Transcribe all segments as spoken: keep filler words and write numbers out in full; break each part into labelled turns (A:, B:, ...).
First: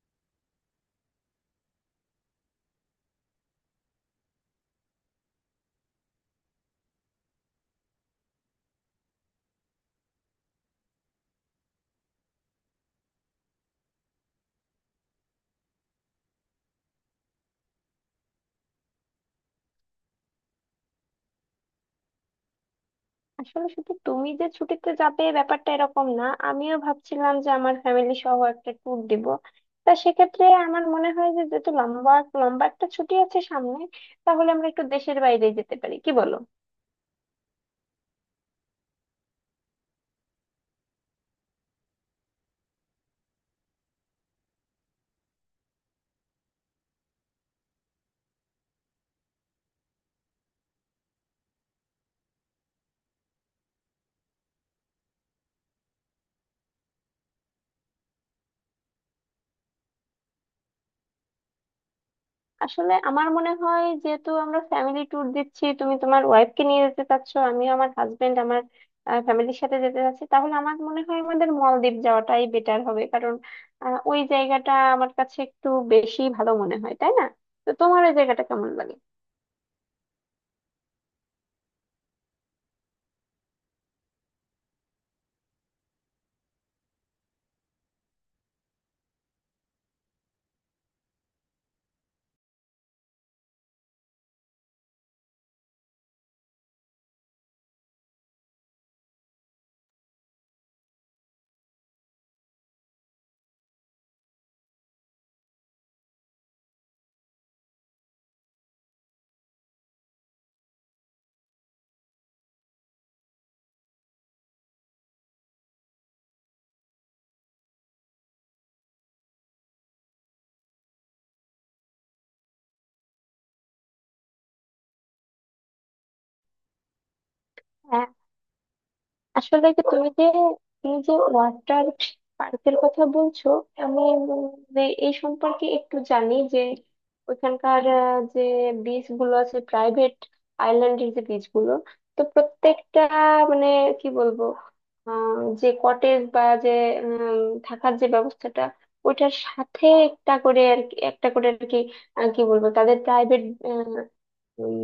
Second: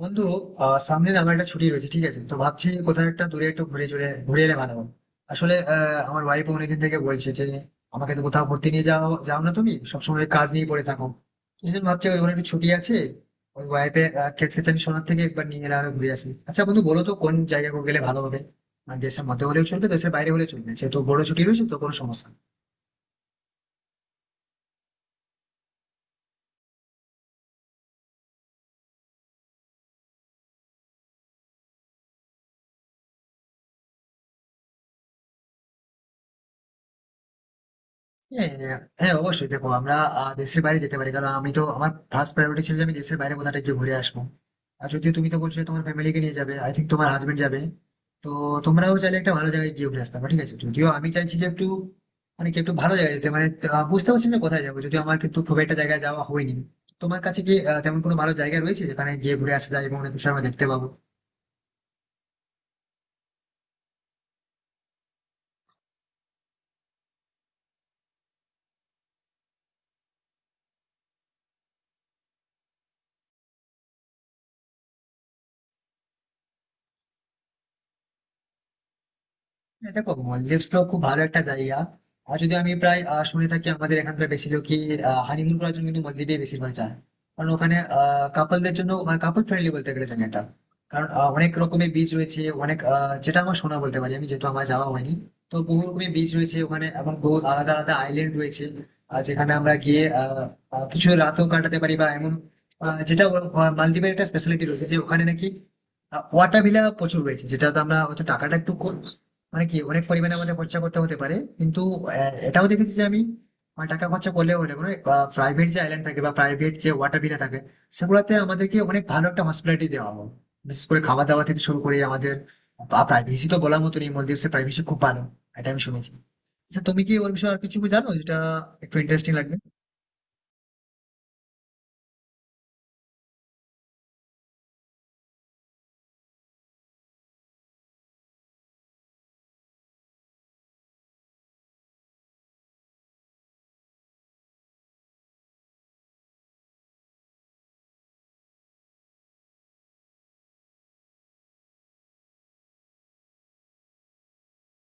A: বন্ধু, আহ সামনে না আমার একটা ছুটি রয়েছে, ঠিক আছে? তো ভাবছি কোথাও একটা দূরে একটু ঘুরে চলে ঘুরে এলে ভালো হয়। আসলে আহ, আমার ওয়াইফ অনেকদিন থেকে বলছে যে আমাকে তো কোথাও ঘুরতে নিয়ে যাও, যাও না, তুমি সবসময় কাজ নিয়ে পড়ে থাকো। সেদিন ভাবছি ওই ওখানে একটু ছুটি আছে, ওই ওয়াইফের খেচখেচানি শোনার থেকে একবার নিয়ে এলে আরো ঘুরে আসি। আচ্ছা বন্ধু, বলো তো কোন জায়গায় গেলে ভালো হবে? মানে দেশের মধ্যে হলেও চলবে, দেশের বাইরে হলেও চলবে, যেহেতু বড় ছুটি রয়েছে তো কোনো সমস্যা নেই।
B: আসলে শুধু তুমি যে ছুটিতে যাবে ব্যাপারটা এরকম না, আমিও ভাবছিলাম যে আমার ফ্যামিলি সহ একটা ট্যুর দিব। তা সেক্ষেত্রে আমার মনে হয় যে, যেহেতু লম্বা লম্বা একটা ছুটি আছে সামনে, তাহলে আমরা একটু দেশের বাইরে যেতে পারি, কি বলো?
A: হ্যাঁ, হ্যাঁ, অবশ্যই। দেখো আমরা আহ, দেশের বাইরে যেতে পারি, কারণ আমি তো আমার ফার্স্ট প্রায়োরিটি ছিল যে আমি দেশের বাইরে কোথাটা গিয়ে ঘুরে আসবো। আর যদিও তুমি তো বলছো যে তোমার ফ্যামিলিকে নিয়ে যাবে, আই থিঙ্ক তোমার হাজবেন্ড যাবে, তো তোমরাও চাইলে একটা ভালো জায়গায় গিয়ে ঘুরে আসতে পারো, ঠিক আছে? যদিও আমি চাইছি যে একটু, মানে কি, একটু ভালো জায়গায় যেতে, মানে আহ, বুঝতে পারছি না যে কোথায় যাবো, যদিও আমার কিন্তু খুব একটা জায়গায় যাওয়া হয়নি। তোমার কাছে কি আহ, তেমন কোনো ভালো জায়গা রয়েছে যেখানে গিয়ে ঘুরে আসা যায় এবং অনেক কিছু আমরা দেখতে পাবো?
B: আসলে আমার মনে হয়, যেহেতু আমরা ফ্যামিলি ট্যুর দিচ্ছি, তুমি তোমার ওয়াইফকে নিয়ে যেতে চাচ্ছ, আমিও আমার হাজবেন্ড, আমার ফ্যামিলির সাথে যেতে চাচ্ছি, তাহলে আমার মনে হয় আমাদের মলদ্বীপ যাওয়াটাই বেটার হবে। কারণ আহ, ওই জায়গাটা আমার কাছে একটু বেশি ভালো মনে হয়, তাই না? তো তোমার ওই জায়গাটা কেমন লাগে?
A: হ্যাঁ, দেখো মলদিভস তো খুব ভালো একটা জায়গা। আর যদি আমি প্রায় আহ, শুনে থাকি, আমাদের এখানকার বেশি লোকই হানিমুন করার জন্য কিন্তু মলদ্বীপে বেশিরভাগ যায়। কারণ ওখানে কাপলদের জন্য, কাপল ফ্রেন্ডলি বলতে গেলে জায়গাটা, কারণ আহ, অনেক রকমের বীজ রয়েছে, অনেক আহ, যেটা আমার শোনা বলতে পারি, আমি যেহেতু আমার যাওয়া হয়নি। তো বহু রকমের বীজ রয়েছে ওখানে, এবং বহু আলাদা আলাদা আইল্যান্ড রয়েছে। আর যেখানে আমরা গিয়ে আহ, আহ, কিছু রাতও কাটাতে পারি, বা এমন আহ, যেটা আহ, মালদ্বীপের একটা স্পেশালিটি রয়েছে যে ওখানে নাকি ওয়াটার ভিলা প্রচুর রয়েছে, যেটা তো আমরা হয়তো টাকাটা একটু কম, মানে কি, অনেক পরিমাণে আমাদের খরচা করতে হতে পারে, কিন্তু আহ, এটাও দেখেছি যে আমি, আহ, টাকা খরচা করলেও হলে কোনো প্রাইভেট যে আইল্যান্ড থাকে বা প্রাইভেট যে ওয়াটার ভিলা থাকে, সেগুলোতে আমাদেরকে অনেক ভালো একটা হসপিটালিটি দেওয়া হয়। বিশেষ করে খাওয়া দাওয়া থেকে শুরু করে আমাদের প্রাইভেসি তো বলার মতো নেই, মলদ্বীপের প্রাইভেসি খুব ভালো, এটা আমি শুনেছি। আচ্ছা তুমি কি ওর বিষয়ে আর কিছু
B: হ্যাঁ।
A: জানো যেটা একটু ইন্টারেস্টিং লাগবে?
B: আসলে যে তুমি যে তুমি যে ওয়াটার পার্কের কথা বলছো, আমি উম যে এই সম্পর্কে একটু জানি যে ওইখানকার আহ, যে বিচ গুলো আছে প্রাইভেট আইল্যান্ডের যে বিচ গুলো, তো প্রত্যেকটা, মানে কি বলবো, আহ যে কটেজ বা যে উম, থাকার যে ব্যবস্থাটা, ওইটার সাথে একটা করে আর কি, একটা করে আর কি আহ, কি বলবো, তাদের প্রাইভেট ওই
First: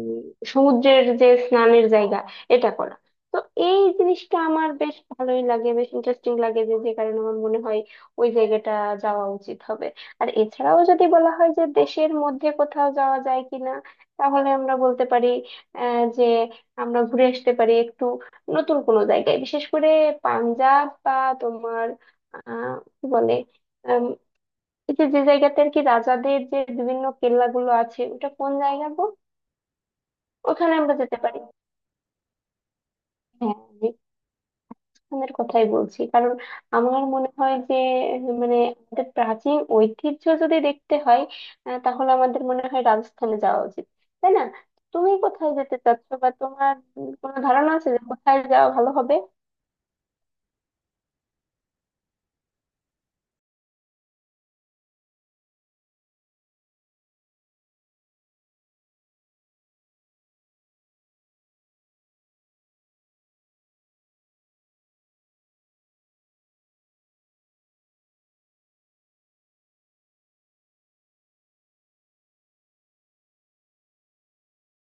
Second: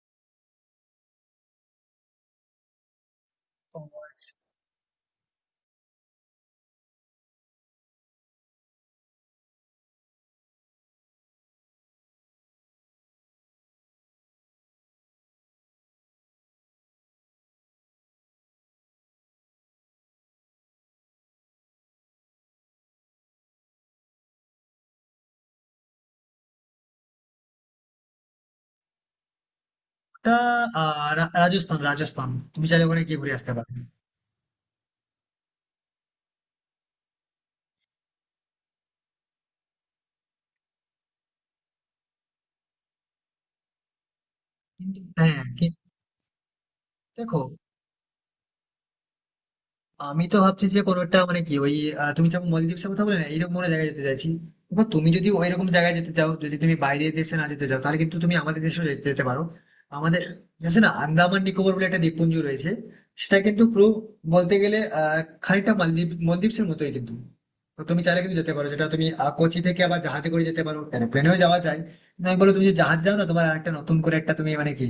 B: সমুদ্রের যে স্নানের জায়গা, এটা করা। তো এই জিনিসটা আমার বেশ ভালোই লাগে, বেশ ইন্টারেস্টিং লাগে, যে যে কারণে আমার মনে হয় ওই জায়গাটা যাওয়া উচিত হবে। আর এছাড়াও যদি বলা হয় যে দেশের মধ্যে কোথাও যাওয়া যায় কিনা, তাহলে আমরা বলতে পারি আহ, যে আমরা ঘুরে আসতে পারি একটু নতুন কোনো জায়গায়, বিশেষ করে পাঞ্জাব বা তোমার আহ কি বলে, আম, এই যে, যে জায়গাতে আর কি রাজাদের যে বিভিন্ন কেল্লাগুলো আছে, ওটা কোন জায়গা গো?
A: ওটা
B: ওখানে আমরা
A: আহ,
B: যেতে
A: রা-
B: পারি।
A: রাজস্থান রাজস্থান, তুমি চাইলে ওখানে গিয়ে ঘুরে আসতে পারো।
B: হ্যাঁ, রিক্সানের কথাই বলছি। কারণ আমার মনে হয় যে, মানে আমাদের প্রাচীন ঐতিহ্য যদি দেখতে হয়, আহ, তাহলে আমাদের মনে হয় রাজস্থানে যাওয়া উচিত, তাই না?
A: কিন্তু
B: তুমি
A: হ্যাঁ
B: কোথায়
A: কি-
B: যেতে চাচ্ছো, বা তোমার উম কোনো
A: দেখো
B: ধারণা আছে যে কোথায় যাওয়া ভালো হবে?
A: আমি তো ভাবছি যে কোনো একটা, মানে কি, ওই আহ, তুমি যখন মলদ্বীপের কথা বলে না, এইরকম কোনো জায়গায় যেতে চাইছি। দেখো তুমি যদি ওই রকম জায়গায় যেতে চাও, যদি তুমি বাইরের দেশে না যেতে চাও, তাহলে কিন্তু তুমি আমাদের দেশেও যেতে যেতে পারো। আমাদের দেশে না, আন্দামান নিকোবর বলে একটা দ্বীপপুঞ্জ রয়েছে। সেটা কিন্তু পুরো বলতে গেলে আহ খানিকটা মালদ্বীপ মলদ্বীপের মতোই, কিন্তু। তো তুমি চাইলে কিন্তু যেতে পারো, যেটা তুমি আহ, কোচি থেকে আবার জাহাজে করে যেতে পারো, কেন প্লেনেও যাওয়া যায়। কিন্তু আমি বলো, তুমি যে জাহাজ যাও না, তোমার একটা নতুন করে একটা তুমি, মানে কি,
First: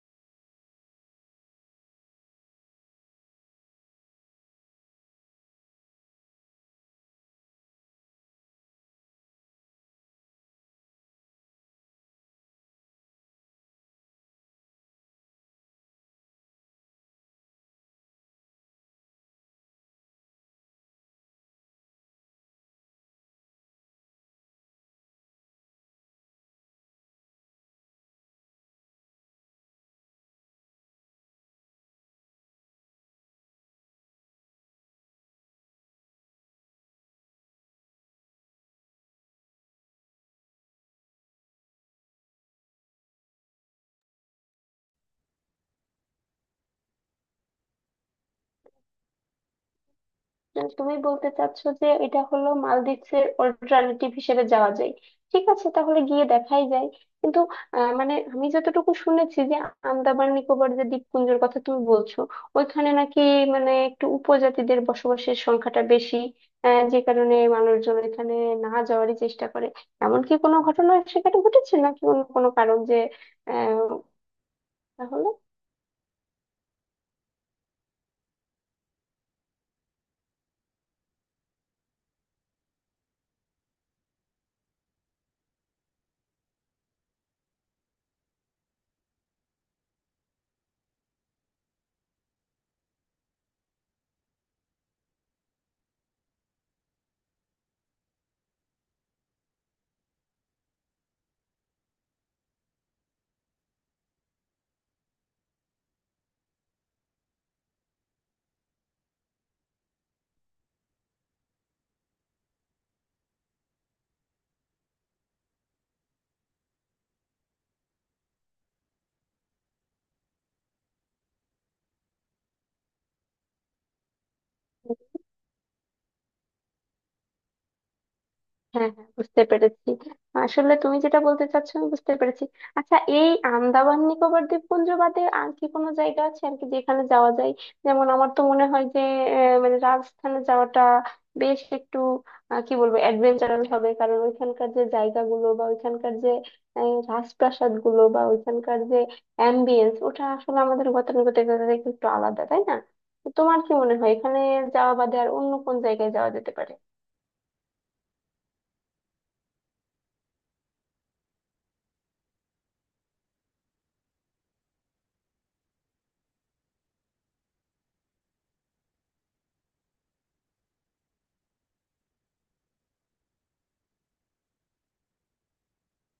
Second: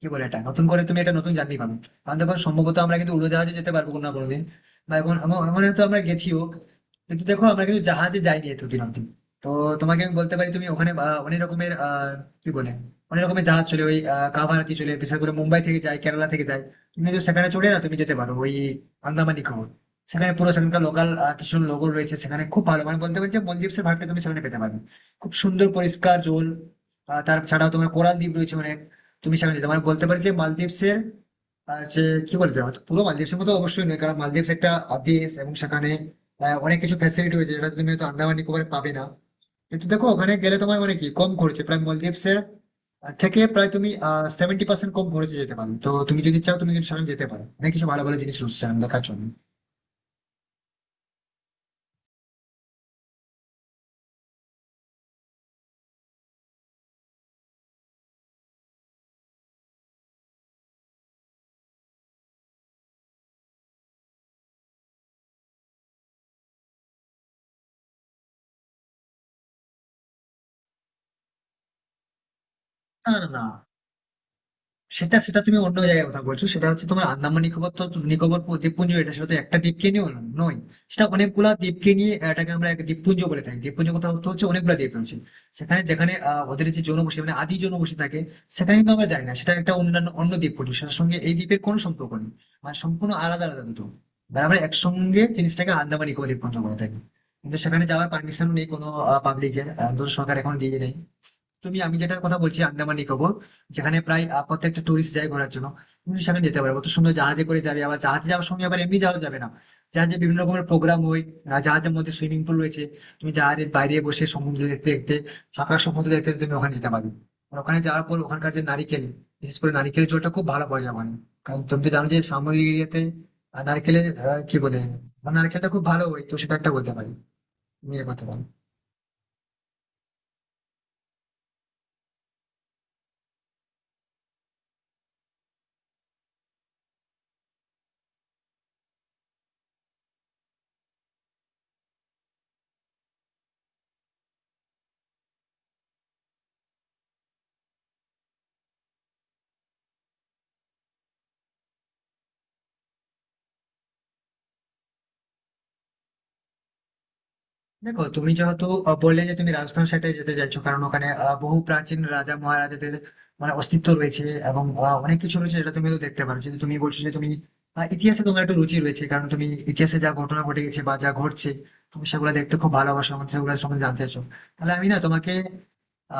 A: কি বলে, এটা নতুন করে তুমি একটা নতুন জার্নি পাবে। কারণ দেখো, সম্ভবত আমরা কিন্তু উড়োজাহাজে যেতে পারবো কোনো না কোনোদিন, বা এমন এমন এমন হয়তো আমরা গেছিও, কিন্তু দেখো আমরা কিন্তু জাহাজে যাইনি এতদিন অব্দি। তো তোমাকে আমি বলতে পারি, তুমি ওখানে আহ, অনেক রকমের, আহ কি বলে, অনেক রকমের জাহাজ চলে, ওই আহ, কাভারাতি চলে, বিশেষ করে মুম্বাই থেকে যায়, কেরালা থেকে যায়। তুমি কিন্তু সেখানে চড়ে না, তুমি যেতে পারো ওই আন্দামান নিকোবর। সেখানে পুরো সেখানকার লোকাল কিছু লোগো রয়েছে, সেখানে খুব ভালো, মানে বলতে পারছি মলদ্বীপের ভাবটা তুমি সেখানে পেতে পারবে। খুব সুন্দর পরিষ্কার জল। আহ, তার ছাড়াও তোমার কোরাল দ্বীপ রয়েছে অনেক। তুমি সেখানে যেতে, মানে বলতে পারি যে মালদ্বীপসের, আর হচ্ছে কি, বলতে হয়তো পুরো মালদ্বীপের মতো অবশ্যই নয়, কারণ মালদ্বীপ একটা দেশ এবং সেখানে আহ, অনেক কিছু ফ্যাসিলিটি রয়েছে যেটা তুমি হয়তো আন্দামান নিকোবরে পাবে না। কিন্তু দেখো ওখানে গেলে তোমার, মানে কি, কম খরচে, প্রায় মালদ্বীপসের থেকে প্রায় তুমি আহ সেভেন্টি পার্সেন্ট কম খরচে যেতে পারো, তো তুমি যদি চাও তুমি কিন্তু সেখানে যেতে পারো, অনেক কিছু ভালো ভালো জিনিস রয়েছে সেখানে দেখার জন্য।
B: আহ, তুমি বলতে চাচ্ছো যে এটা হলো মালদ্বীপের অল্টারনেটিভ হিসেবে যাওয়া যায়। ঠিক আছে, তাহলে গিয়ে দেখাই যায়। কিন্তু আহ, মানে আমি যতটুকু শুনেছি যে আন্দামান নিকোবর যে দ্বীপপুঞ্জের কথা তুমি বলছো, ওইখানে নাকি মানে একটু উপজাতিদের বসবাসের সংখ্যাটা বেশি, আহ, যে কারণে মানুষজন এখানে না যাওয়ারই চেষ্টা করে। এমন কি কোনো ঘটনা সেখানে ঘটেছে নাকি অন্য কোনো কারণ যে
A: না, না, না,
B: আহ
A: সেটা
B: তাহলে?
A: সেটা তুমি অন্য জায়গায় কথা বলছো, সেটা হচ্ছে তোমার আন্দামান নিকোবর, তো নিকোবর দ্বীপপুঞ্জ এটা, সেটা তো একটা দ্বীপকে নিয়ে ন- নয়। সেটা অনেকগুলা দ্বীপকে নিয়ে, এটাকে আমরা এক দ্বীপপুঞ্জ বলে থাকি। দ্বীপপুঞ্জ কথা অর্থ হচ্ছে অনেকগুলা দ্বীপ রয়েছে সেখানে, যেখানে আহ, ওদের যে জনবসতি, মানে আদি জনবসতি থাকে, সেখানে কিন্তু আমরা যাই না। সেটা একটা অন্যান্য অন্য দ্বীপপুঞ্জ, সেটার সঙ্গে এই দ্বীপের কোনো সম্পর্ক নেই। মানে সম্পূর্ণ আলাদা আলাদা দুটো। এবার আমরা একসঙ্গে জিনিসটাকে আন্দামান নিকোবর দ্বীপপুঞ্জ বলে থাকি, কিন্তু সেখানে যাওয়ার পারমিশন নেই কোনো পাবলিকের, সরকার এখন দিয়ে নেই। তুমি, আমি যেটার কথা বলছি আন্দামান নিকোবর, যেখানে প্রায় আহ, প্রত্যেকটা টুরিস্ট যায় ঘোরার জন্য। তুমি সেখানে যেতে পারো, কত সুন্দর জাহাজে করে যাবে। আবার জাহাজে যাওয়ার সঙ্গে আবার এমনি জাহাজ যাবে না, জাহাজে বিভিন্ন রকমের প্রোগ্রাম হয়। আহ, জাহাজের মধ্যে সুইমিং পুল রয়েছে, তুমি জাহাজের বাইরে বসে সমুদ্র দেখতে দেখতে, ফাঁকা সমুদ্র দেখতে দেখতে তুমি ওখানে যেতে পারবে। আর ওখানে যাওয়ার পর ওখানকার যে নারিকেল, বিশেষ করে নারিকেলের জলটা খুব ভালো পাওয়া যায় ওখানে। কারণ তুমি তো জানো যে সামগ্রী এরিয়াতে নারকেলের, আহ, কি বলে, নারকেলটা খুব ভালো হয়, তো সেটা একটা বলতে পারি। তুমি এ কথা বলো।
B: হ্যাঁ, হ্যাঁ, বুঝতে পেরেছি। আসলে তুমি যেটা বলতে চাচ্ছ আমি বুঝতে পেরেছি। আচ্ছা, এই আন্দামান নিকোবর দ্বীপপুঞ্জ বাদে আর কি কোনো জায়গা আছে আর কি, যেখানে যাওয়া যায়? যেমন আমার তো মনে হয় যে আহ, মানে রাজস্থানে যাওয়াটা বেশ একটু আহ, কি বলবো, অ্যাডভেঞ্চারাল হবে। কারণ ওইখানকার যে জায়গাগুলো বা ওইখানকার যে রাজপ্রাসাদ গুলো বা ওইখানকার যে অ্যাম্বিয়েন্স, ওটা আসলে আমাদের গতানুগতিকতা থেকে একটু আলাদা, তাই না? তো তোমার কি মনে হয় এখানে যাওয়া বাদে আর অন্য কোন জায়গায় যাওয়া যেতে পারে?
A: দেখো তুমি যেহেতু আহ, বললে যে তুমি রাজস্থান সাইডে যেতে চাইছো, কারণ ওখানে আহ, বহু প্রাচীন রাজা মহারাজাদের মানে অস্তিত্ব রয়েছে, এবং আহ, অনেক কিছু রয়েছে যেটা তুমি তো দেখতে পারো, কিন্তু তুমি বলছো যে তুমি আহ, ইতিহাসে তোমার একটু রুচি রয়েছে, কারণ তুমি ইতিহাসে যা ঘটনা ঘটে গেছে বা যা ঘটছে, তুমি সেগুলো দেখতে খুব ভালোবাসো এবং সেগুলো সম্বন্ধে জানতে চাইছো। তাহলে আমি না তোমাকে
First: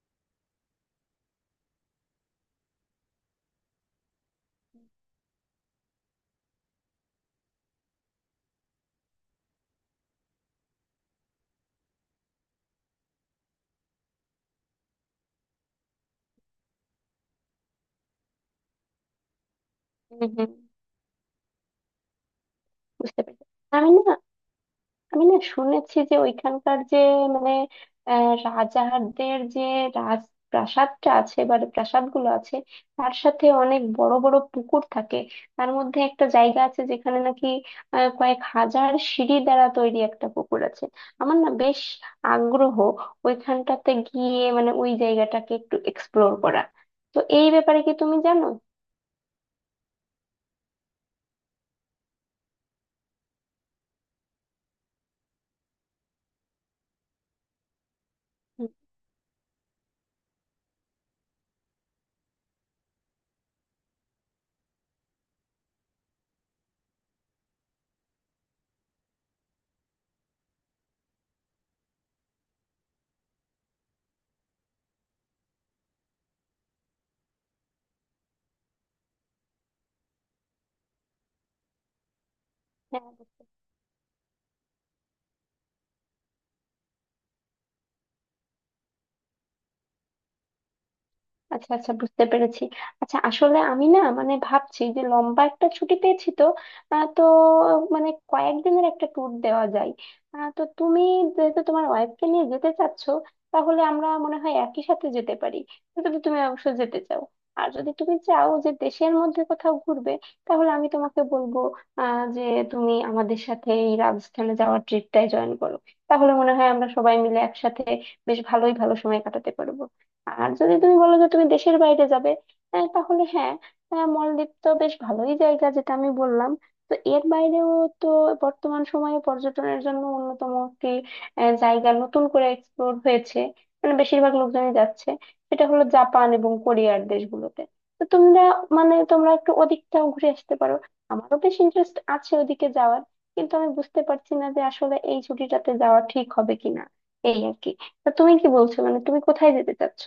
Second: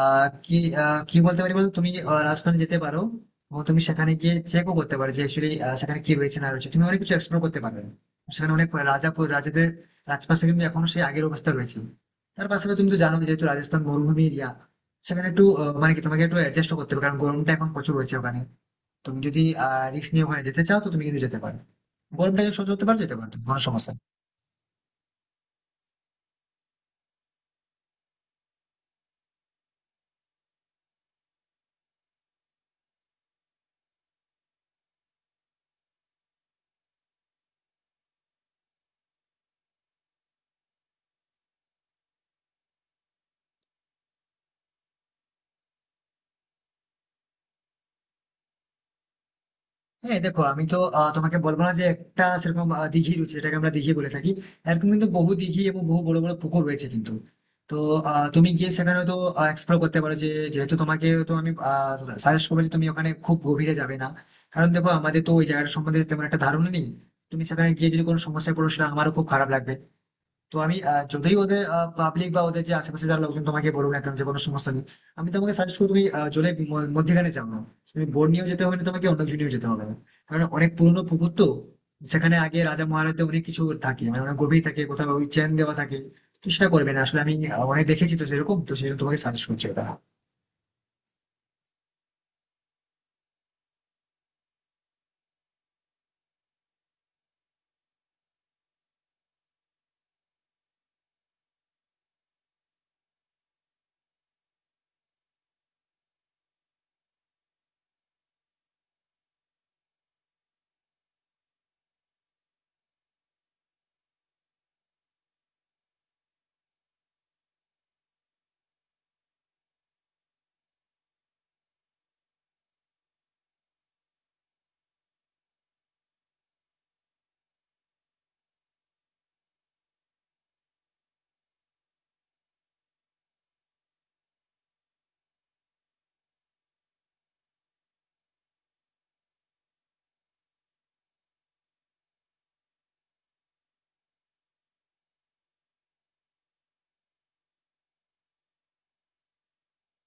A: আহ কি আহ, কি বলতে পারি বলতো, তুমি আহ, রাজস্থানে যেতে পারো, এবং তুমি সেখানে গিয়ে চেকও করতে পারো যে অ্যাকচুয়ালি সেখানে কি রয়েছে না রয়েছে, তুমি অনেক কিছু এক্সপ্লোর করতে পারবে। সেখানে অনেক রাজা রাজাদের রাজপাশে কিন্তু এখনো সেই আগের অবস্থা রয়েছে। তার পাশাপাশি তুমি তো জানো, যেহেতু রাজস্থান মরুভূমি এরিয়া, সেখানে একটু আহ, মানে কি তোমাকে একটু অ্যাডজাস্ট করতে হবে, কারণ গরমটা এখন প্রচুর রয়েছে ওখানে। তুমি যদি আহ রিস্ক নিয়ে ওখানে যেতে চাও তো তুমি কিন্তু যেতে পারো, গরমটা যদি সহ্য করতে পারো যেতে
B: বুঝতে
A: পারো
B: পেরেছি।
A: কোনো সমস্যা
B: আমি
A: নেই।
B: না, আমি না শুনেছি যে ওইখানকার যে মানে আহ, রাজাদের যে রাজ প্রাসাদটা আছে বা প্রাসাদগুলো আছে, তার সাথে অনেক বড় বড় পুকুর থাকে। তার মধ্যে একটা জায়গা আছে যেখানে নাকি আহ, কয়েক হাজার সিঁড়ি দ্বারা তৈরি একটা পুকুর আছে। আমার না বেশ আগ্রহ ওইখানটাতে গিয়ে, মানে ওই জায়গাটাকে একটু এক্সপ্লোর করা। তো এই ব্যাপারে কি তুমি জানো?
A: হ্যাঁ, দেখো আমি তো আহ, তোমাকে বলবো না যে একটা সেরকম আহ, দিঘি রয়েছে যেটাকে আমরা দিঘি বলে থাকি, এরকম কিন্তু বহু দিঘি এবং বহু বড় বড় পুকুর রয়েছে, কিন্তু তো আহ, তুমি
B: হুম।
A: গিয়ে সেখানে তো এক্সপ্লোর করতে পারো যে, যেহেতু তোমাকে তো আমি সাজেস্ট করবো যে তুমি ওখানে খুব গভীরে যাবে না, কারণ দেখো আমাদের তো ওই জায়গাটা সম্বন্ধে তেমন একটা ধারণা নেই। তুমি সেখানে গিয়ে যদি কোনো সমস্যায় পড়ো সেটা আমারও খুব খারাপ লাগবে। তো আমি আহ, যতই ওদের পাবলিক বা ওদের যে আশেপাশে যারা লোকজন তোমাকে বলুক না কেন যে কোনো সমস্যা নেই, আমি তোমাকে সাজেস্ট করবো তুমি আহ, জলের ম- মধ্যেখানে যাও না। তুমি বোট নিয়েও যেতে হবে না, তোমাকে অন্য কিছু নিয়েও যেতে হবে না, কারণ অনেক পুরনো পুকুর তো, সেখানে আগে রাজা
B: হ্যাঁ।
A: মহারাজাদের অনেক কিছু থাকে, মানে অনেক গভীর থাকে, কোথাও ওই চেন দেওয়া থাকে। তো সেটা করবে না, আসলে আমি আহ, অনেক দেখেছি তো সেরকম, তো সেই জন্য তোমাকে সাজেস্ট করছি ওটা।
B: আচ্ছা, আচ্ছা, বুঝতে পেরেছি। আচ্ছা আসলে আমি না মানে ভাবছি যে লম্বা একটা ছুটি পেয়েছি, তো আহ, তো মানে কয়েকদিনের একটা ট্যুর দেওয়া যায়। আহ, তো তুমি, যেহেতু তোমার ওয়াইফকে নিয়ে যেতে চাচ্ছ, তাহলে আমরা মনে হয় একই সাথে যেতে পারি, যদি তুমি অবশ্য যেতে চাও। আর যদি তুমি চাও যে দেশের মধ্যে কোথাও ঘুরবে, তাহলে আমি তোমাকে বলবো আহ যে তুমি আমাদের সাথে এই রাজস্থানে যাওয়ার ট্রিপটায় জয়েন করো। তাহলে মনে হয় আমরা সবাই মিলে একসাথে বেশ ভালোই ভালো সময় কাটাতে পারবো। আর যদি তুমি বলো যে তুমি দেশের বাইরে যাবে, আহ, তাহলে হ্যাঁ, আহ, মলদ্বীপ তো বেশ ভালোই জায়গা, যেটা আমি বললাম। তো এর বাইরেও, তো বর্তমান সময়ে পর্যটনের জন্য অন্যতম একটি আহ, জায়গা নতুন করে এক্সপ্লোর হয়েছে, মানে বেশিরভাগ লোকজনই যাচ্ছে, সেটা হলো জাপান এবং কোরিয়ার দেশগুলোতে। তো তোমরা, মানে তোমরা একটু ওদিকটাও ঘুরে আসতে পারো। আমারও বেশ ইন্টারেস্ট আছে ওদিকে যাওয়ার, কিন্তু আমি বুঝতে পারছি না যে আসলে এই ছুটিটাতে যাওয়া ঠিক হবে কিনা, এই আর কি। তা তুমি কি বলছো, মানে তুমি কোথায় যেতে চাচ্ছ?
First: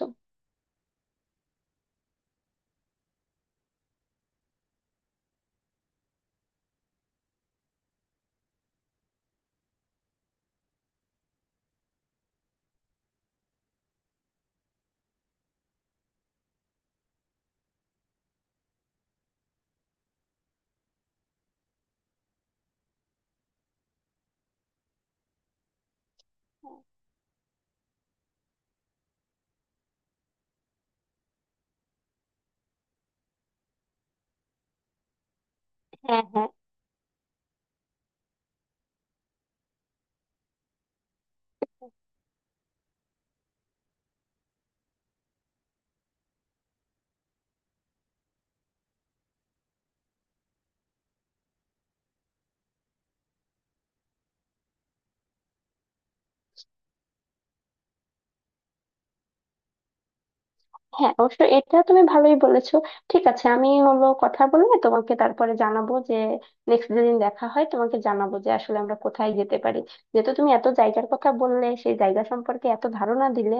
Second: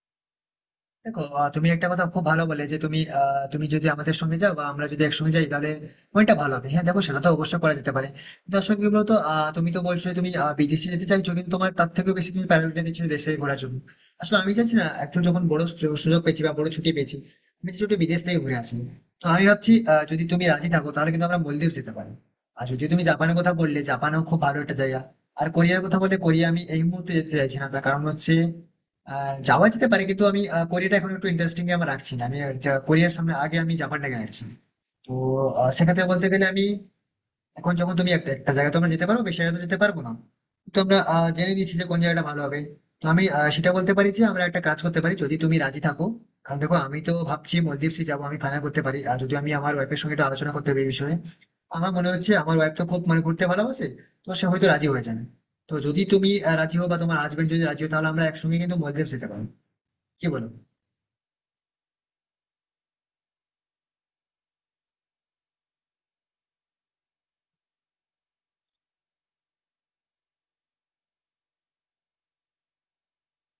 A: দেখো আহ, তুমি একটা কথা খুব ভালো বলে যে তুমি আহ, তুমি যদি আমাদের সঙ্গে যাও বা আমরা যদি একসঙ্গে যাই তাহলে ওইটা ভালো হবে। হ্যাঁ, দেখো সেটা তো অবশ্যই করা যেতে পারে। কিন্তু আসলে কি বলতো, আহ, তুমি তো বলছো যে তুমি আহ, বিদেশে যেতে চাইছো, কিন্তু তোমার তার থেকেও বেশি তুমি প্রায়োরিটি দিচ্ছ দেশে ঘোরার জন্য। আসলে আমি চাইছি না, একটু যখন বড় সু- সুযোগ পেয়েছি বা বড় ছুটি পেয়েছি, আমি চাইছি একটু বিদেশ থেকে ঘুরে আসি। তো আমি ভাবছি আহ, যদি তুমি রাজি থাকো তাহলে কিন্তু আমরা মলদ্বীপ যেতে পারি। আর যদি তুমি জাপানের কথা বললে, জাপানও খুব ভালো একটা জায়গা। আর কোরিয়ার কথা বললে কোরিয়া আমি এই মুহূর্তে যেতে চাইছি না, তার কারণ হচ্ছে আহ, যাওয়া যেতে পারে, কিন্তু আমি আহ, কোরিয়াটা এখন একটু ইন্টারেস্টিং আমার রাখছি না আমি। যা- কোরিয়ার সামনে আগে আমি জাপানটাকে রাখছি। তো আহ, সেক্ষেত্রে
B: হ্যাঁ,
A: বলতে গেলে
B: হ্যাঁ।
A: আমি, এখন যখন তুমি একটা একটা জায়গায় তোমরা যেতে পারো, বেশি জায়গায় তো যেতে পারবো না। তো আমরা আহ, জেনে নিয়েছি যে কোন জায়গাটা ভালো হবে। তো আমি আহ, সেটা বলতে পারি যে আমরা একটা কাজ করতে পারি, যদি তুমি রাজি থাকো। কারণ দেখো আমি তো ভাবছি মলদ্বীপসে যাবো, আমি ফাইনাল করতে পারি, আর যদি আমি আমার ওয়াইফের সঙ্গে একটু আলোচনা করতে হবে এই বিষয়ে। আমার মনে হচ্ছে আমার ওয়াইফ তো খুব, মানে ঘুরতে ভালোবাসে, তো সে হয়তো রাজি হয়ে যাবে। তো যদি তুমি আহ, রাজি হও বা তোমার হাজবেন্ড যদি রাজি হয়, তাহলে আমরা একসঙ্গে কিন্তু মলদ্বীপ যেতে পারবো, কি বলো?
B: হ্যাঁ, অবশ্য এটা তুমি ভালোই বলেছো। ঠিক আছে, আমি হলো কথা বলে তোমাকে তারপরে জানাবো যে নেক্সট যেদিন দেখা হয়, তোমাকে জানাবো যে আসলে আমরা কোথায় যেতে পারি। যেহেতু তুমি এত জায়গার কথা বললে, সেই জায়গা সম্পর্কে এত ধারণা দিলে,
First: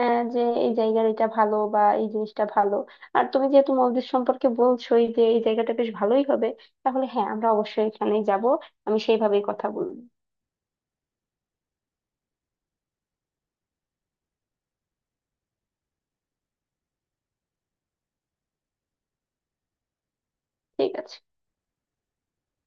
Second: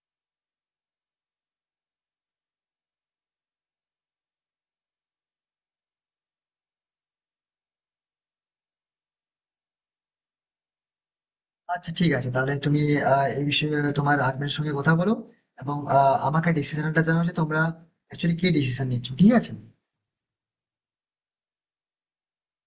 B: আহ, যে এই জায়গার এটা ভালো বা এই জিনিসটা ভালো, আর তুমি যেহেতু মলদ্বীপ সম্পর্কে বলছোই যে এই জায়গাটা বেশ ভালোই হবে, তাহলে হ্যাঁ, আমরা অবশ্যই এখানেই যাব। আমি সেইভাবেই কথা বলবো।
A: আচ্ছা ঠিক আছে, তাহলে তুমি আহ, এই বিষয়ে তোমার হাজবেন্ডের সঙ্গে কথা বলো এবং আহ, আমাকে ডিসিশনটা জানাও যে তোমরা অ্যাকচুয়ালি কি ডিসিশন নিচ্ছ, ঠিক আছে?
B: ঠিক আছে।